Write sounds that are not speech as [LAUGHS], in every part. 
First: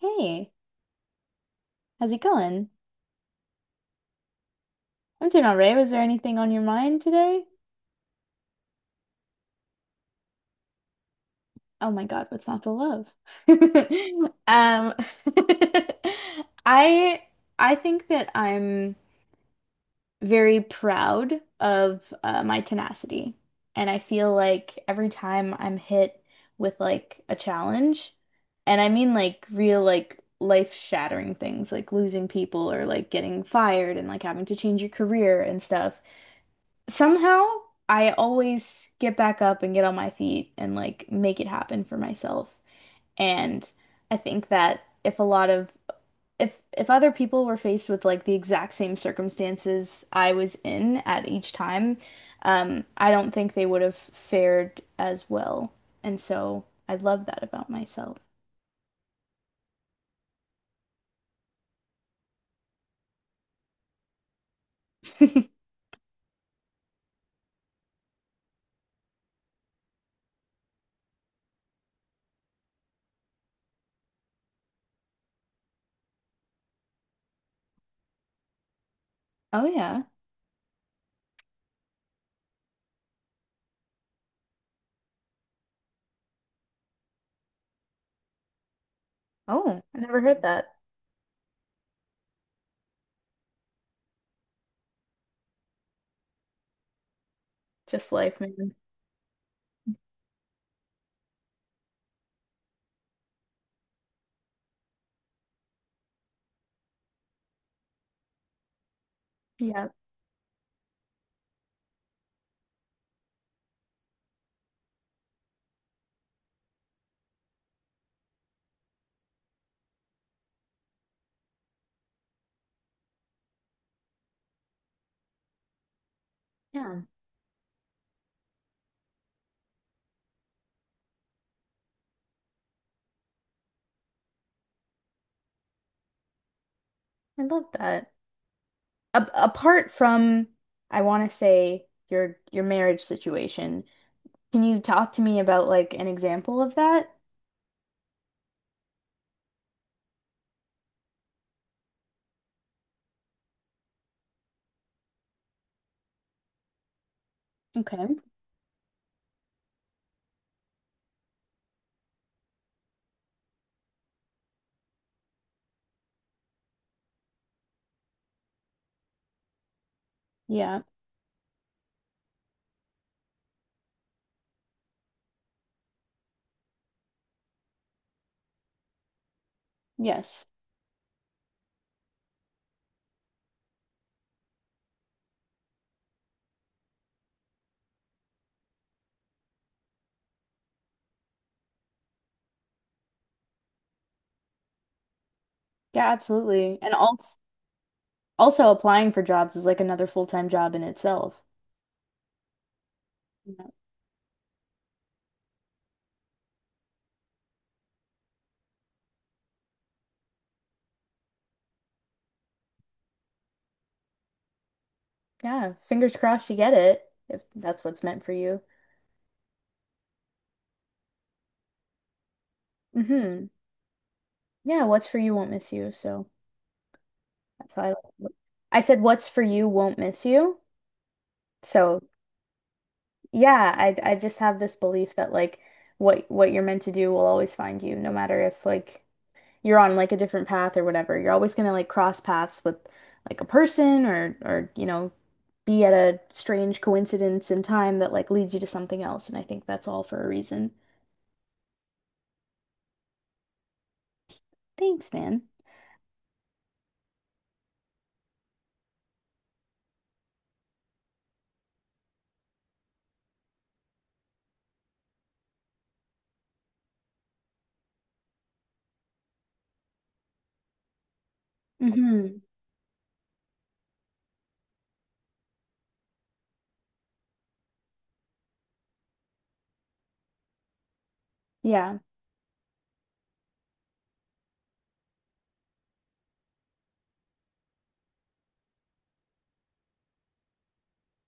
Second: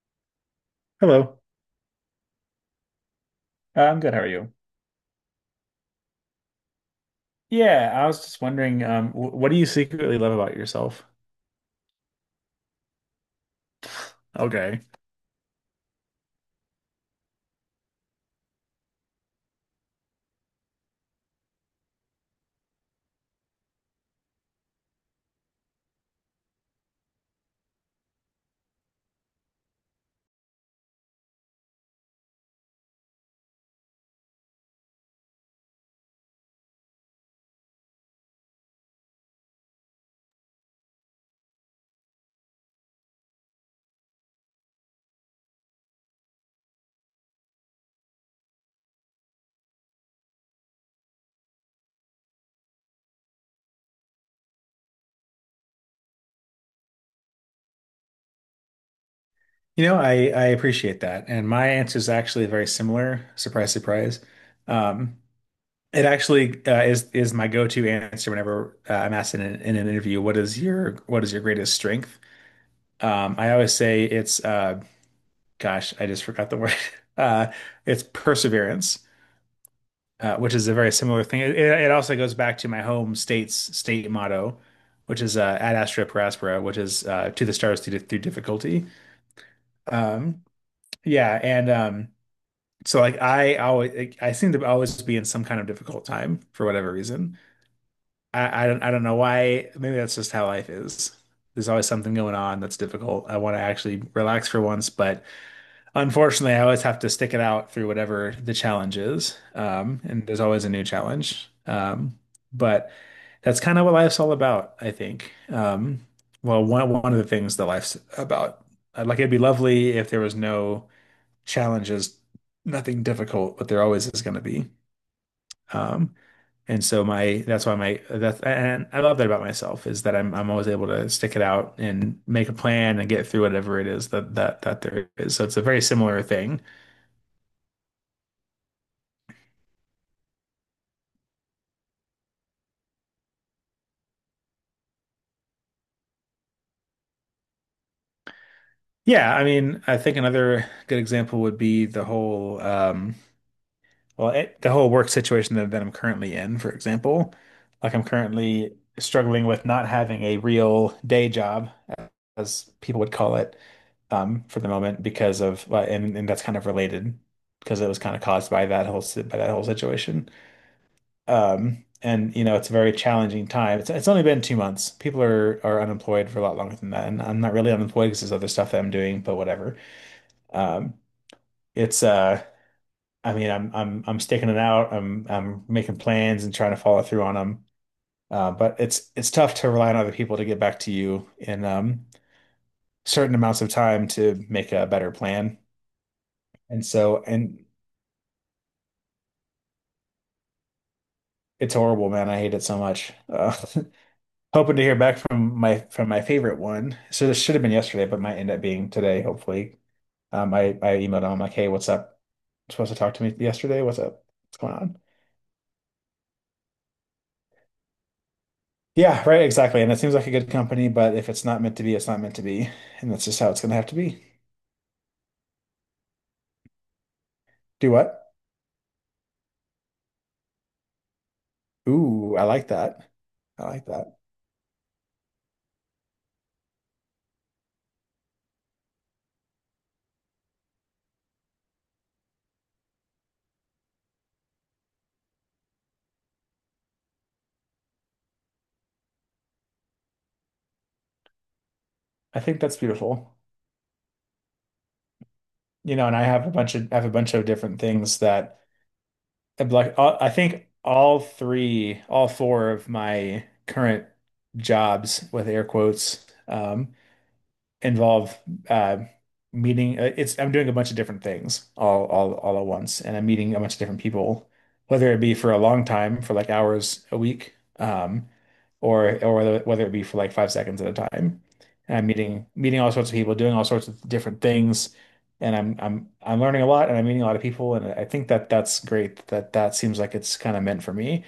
Hey, Hello. how's it going? I'm good. How are you? I'm doing all right. Was there anything on your mind today? Yeah, I was just wondering, what do you secretly love about yourself? Oh my God, what's not to love? [LAUGHS] Okay. Um, [LAUGHS] I I think that I'm very proud of my tenacity, and I feel like every time I'm hit with like a challenge, and I mean like real like life-shattering things, like losing people or like getting fired and like having to change your career and stuff. Somehow, I always get back up and get on my feet and like make it happen for myself. And I think that if a lot of if other people were faced with like the exact same circumstances I was in at each time, I don't think they would have fared as well. And so I love that about myself. You know, I appreciate that, and my answer is actually very similar. Surprise, surprise. Um, [LAUGHS] it actually is my go-to answer whenever I'm asked in an interview, what is your greatest strength?" I always say it's gosh, I just forgot the word. [LAUGHS] Uh, it's perseverance. Oh yeah. Uh, which is a very similar thing. It also goes back to my home state's state motto, which is ad astra per aspera, which is to the stars through difficulty. Oh, I never heard Um, that. yeah, and so like I always like, I seem to always be in some kind of difficult time for whatever reason. Just life, I, I man. don't I don't know why. Maybe that's just how life is. There's always something going on that's difficult. I want to actually relax for once, but unfortunately, I always have to stick it out through whatever the challenge is. Yeah. And there's always a new challenge. But that's kind of what life's all about, I think. Well, one of the things that life's about. Like it'd be lovely if there was no challenges, nothing difficult, but there always is going to be. Um, and Yeah, so my that's why my that's and I love that about myself is that I'm always able to stick it out and make a plan and get through whatever it is that there is. So it's a very similar thing. I love that. A apart from, I want to say your marriage situation, can you talk to me about like an example of that? Yeah, I mean, I think another good example would be the whole, well, it, the whole work situation that I'm currently in, for example. Like I'm Okay. currently struggling with not having a real day job, as people would call it, for the moment because of, and that's kind of related because it was kind of caused by that by that whole situation. Yeah. It's a very challenging time. It's only been 2 months. People are unemployed for a lot longer than that. And I'm not really unemployed because there's other stuff that I'm doing, but whatever. Yes. Um, it's I mean I'm sticking it out. I'm making plans and trying to follow through on them. But it's tough to rely on other people to get back to you in certain amounts of time to make a better plan. Yeah, absolutely. And And so also and also applying for jobs is like another full-time job in itself. It's horrible, man. I hate it so much. Yeah. [LAUGHS] hoping to hear back from my favorite one. So this should have been yesterday, but might end up being today, hopefully. I emailed him like, hey, what's up? Supposed to talk to me yesterday? What's up? What's going on? Yeah, fingers crossed you get it if that's what's meant for you. Yeah, right, exactly. And it seems like a good company, but if it's not meant to be, it's not meant to be. And that's just Mm-hmm. how it's gonna have to be. Yeah, what's for you won't miss you. So that's Do how what? I I said what's for you won't miss you. So Ooh, I like that. I yeah, like I that. just have this belief that like what you're meant to do will always find you, no matter if like you're on like a different path or whatever. You're always gonna like cross paths with like a person or you know be at a strange coincidence in time that like leads you to something else. And I think that's all for a reason. I think that's beautiful. Thanks, man. You know, and I have a bunch of different things that I think all four of my current jobs with air quotes, involve uh, meeting. It's I'm doing a bunch of different things all all Hmm. all at once, and I'm meeting a bunch of different people, whether it be for a long time, for like hours a week, or whether it be for like 5 seconds at a time. Yeah. And I'm meeting all sorts of people, doing all sorts of different things, and I'm learning a lot, and I'm meeting a lot of people, and I think that that's great. That that seems like it's kind of meant for me.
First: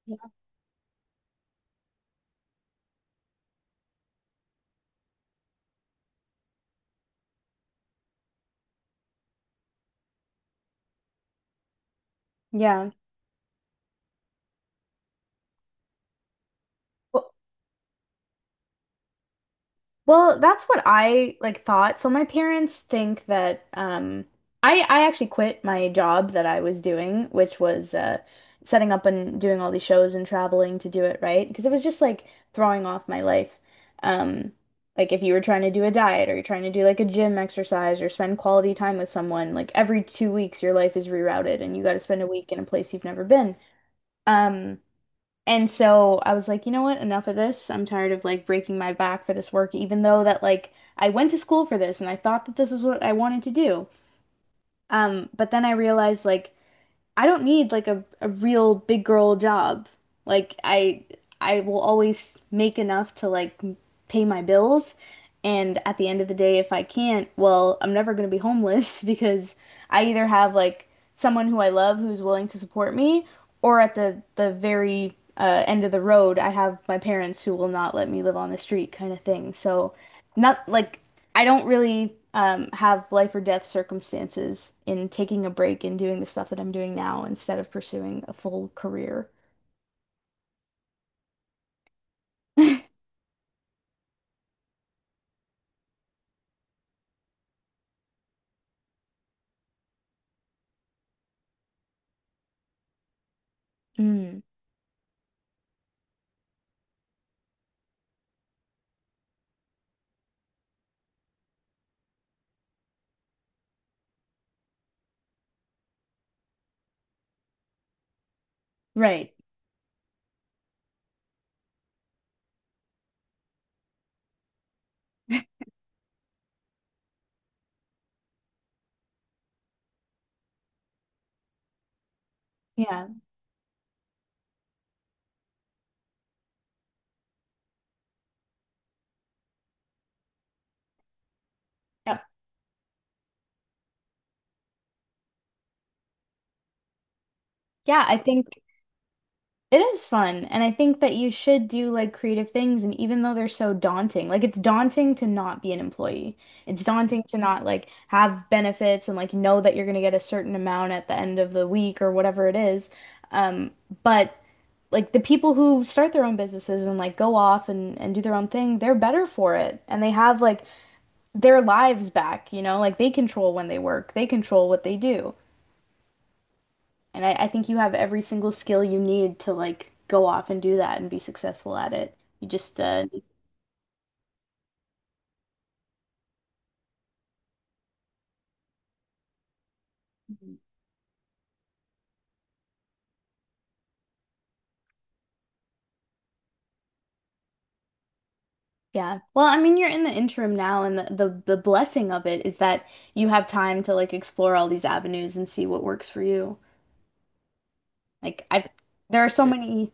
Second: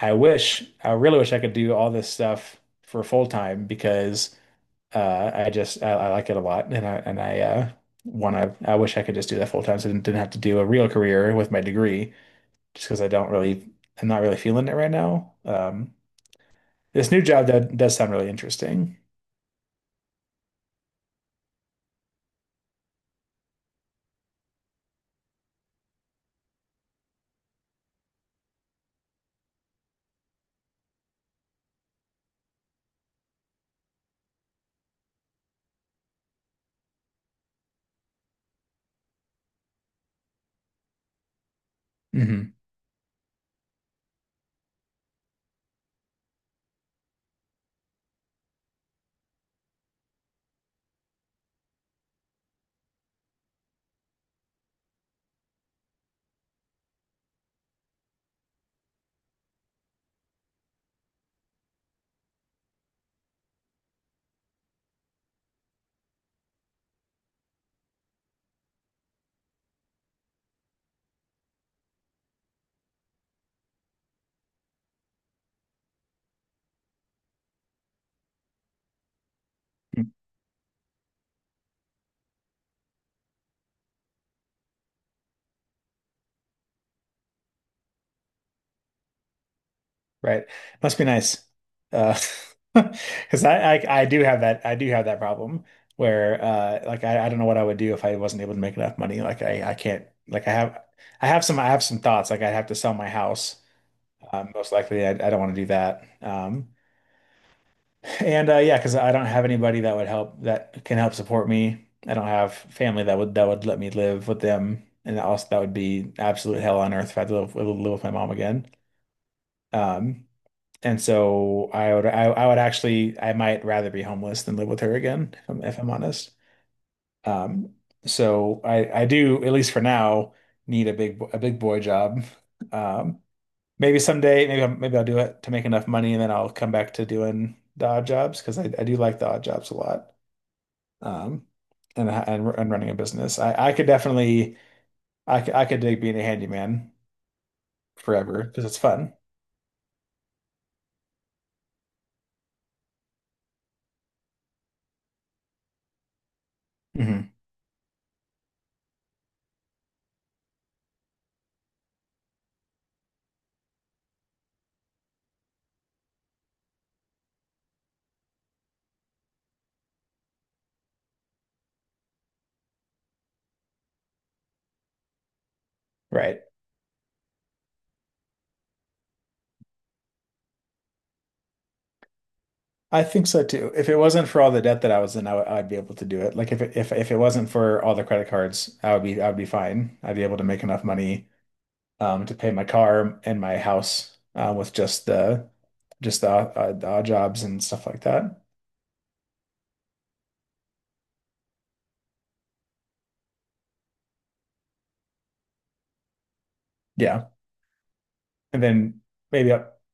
I Yeah. wish, I really wish I could do all this stuff for full time because. I like it a lot, and I want to. I wish I could just do that full time, so I didn't have to do a real career with my degree, just Yeah. because I'm not really feeling it right now. This new Well, job that does sound really interesting. Well, that's what I like thought. So my parents think that I actually quit my job that I was doing, which was setting up and doing all these shows and traveling to do it, right? Because it was just like throwing off my life. Um like if you were trying to do a diet or you're trying to do like a gym exercise or spend quality time with someone, like every 2 weeks your life is rerouted and you got to spend a week Mhm. in a place you've never been. Um and so I was like, you know what? Enough of this. I'm tired of like breaking my back for this work, even though that like I went to school for this and I thought that this is what I wanted to do. But then I realized like I don't need like a real big girl job. Like I will always make enough to like pay my bills. And at the end of the day, if I can't, well, I'm never going to be homeless [LAUGHS] because I either have like someone who I love who's willing to support me, or at the very end of the road, I have my parents who will not let me live on the street kind of thing. So not like I don't really have life or death circumstances in taking a break and doing the stuff that I'm doing now instead of pursuing a full career. Right. Must be nice. Uh, [LAUGHS] because I do have that problem where I don't know what I would do if I wasn't able to make enough money. Like I can't like I have I have some thoughts like I'd have to sell my house. Mm, Most likely I don't want to do that. And yeah, because I don't have anybody that would help that can help support me. I don't have family that would let me live with them, and also that would be absolute hell on earth if I had to live with my mom again. right. Um, and so I would I would actually I might rather be homeless than live with her again, if I'm honest. Um, so I do at least for now need a a big boy job. Yeah. Um, maybe someday maybe I'll do it to make enough money and then I'll come back to doing the odd jobs because I do like the odd jobs a lot. Um, and Yep. Running a business, I could definitely I could dig being a handyman Yeah, I forever think because it's fun. it is fun. And I think that you should do like creative things. And even though they're so daunting, like it's daunting to not be an employee, it's daunting Hmm. to not like have benefits and like know that you're going to get a certain amount at the end of the week or whatever it is. Um, but like the people who start their own businesses and like go off and do their own thing, they're better for it and they have like their lives back, you know? Like they control when they work, they control what they do. Right. And I think you have every single skill you need to like go off and do that and be successful at it. You just I think so too. If it wasn't for all the debt that I was in, I'd be able to do it. Like if it wasn't for all the credit cards, I would be fine. I'd be able to make enough money to pay my car and my house with just the the odd jobs and stuff like that. yeah. Well, I mean, you're in the interim now and the the blessing of it is that you have time to like explore all these avenues and see what works for you. Yeah, Like and I then there are so yeah maybe up. many.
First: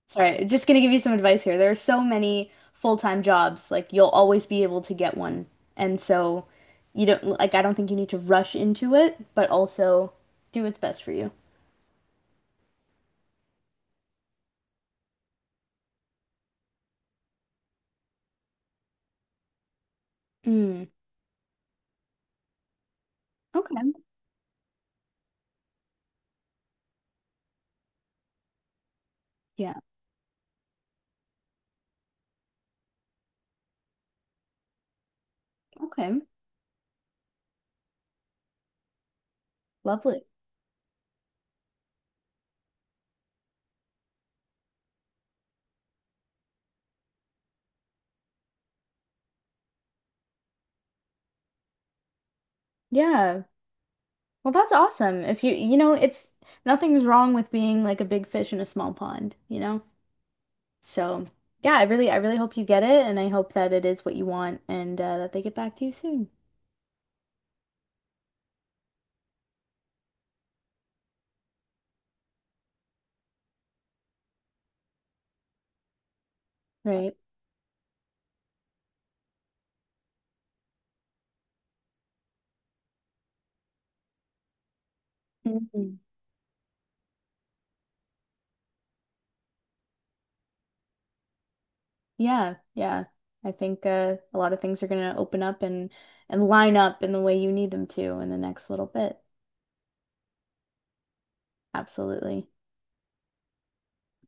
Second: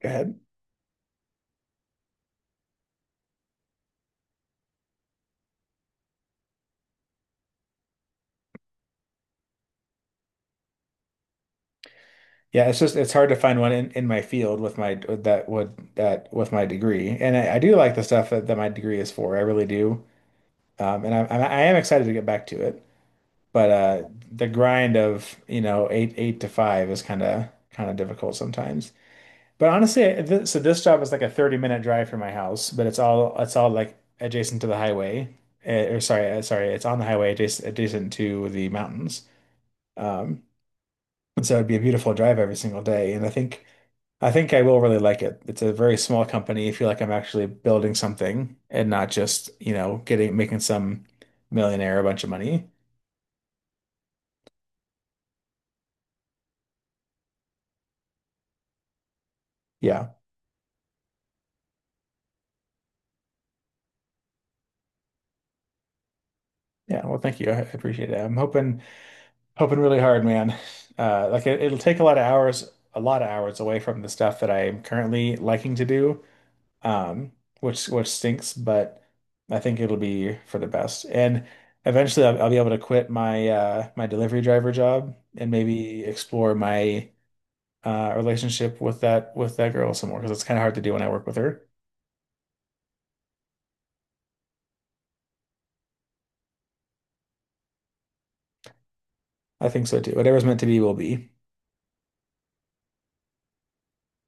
Go ahead. Sorry, just gonna give you some advice here. There are so many full-time jobs, like you'll always be able to get one. And so you don't like I don't think you need to rush into it, but also do what's best for you. Yeah, it's just it's hard to find one in my field with my with that would that with my degree, and I do like the stuff that my degree is for. I really do, Mm. And I am excited to get back to it. But Okay. The grind of you know eight to five is kind of difficult sometimes. But Yeah. honestly, I- th so this job is like a 30-minute drive from my house, but it's all like adjacent to the highway. Eh, or Okay. sorry sorry it's on the highway adjacent to the mountains. Lovely. Um, and so it'd be a beautiful drive every single day, and I think. I think I will really like it. It's a very small company. I feel like I'm actually building something and not just, you know, getting making some millionaire a bunch of money. Yeah, well, that's awesome. If you you know, it's nothing's wrong with being like a big fish in a small pond, you know? Yeah. So, yeah, I really hope you get it and I hope that it is what you want and that they get back to you soon. Yeah. Well, thank you. I appreciate it. I'm hoping really hard, man. Like it'll take a lot of hours, a lot of hours away from the stuff that I am currently liking to do. Right. Um, which stinks, but I think it'll be for the best. And eventually, I'll be able to quit my my delivery driver job and Mhm. maybe explore my relationship with that girl some more because it's kind of hard to do when I work with her. Yeah, yeah. I think a lot of things are going to open up and line up in the way you need them to in the next little bit. I think so too. Whatever's meant to be will be. Absolutely.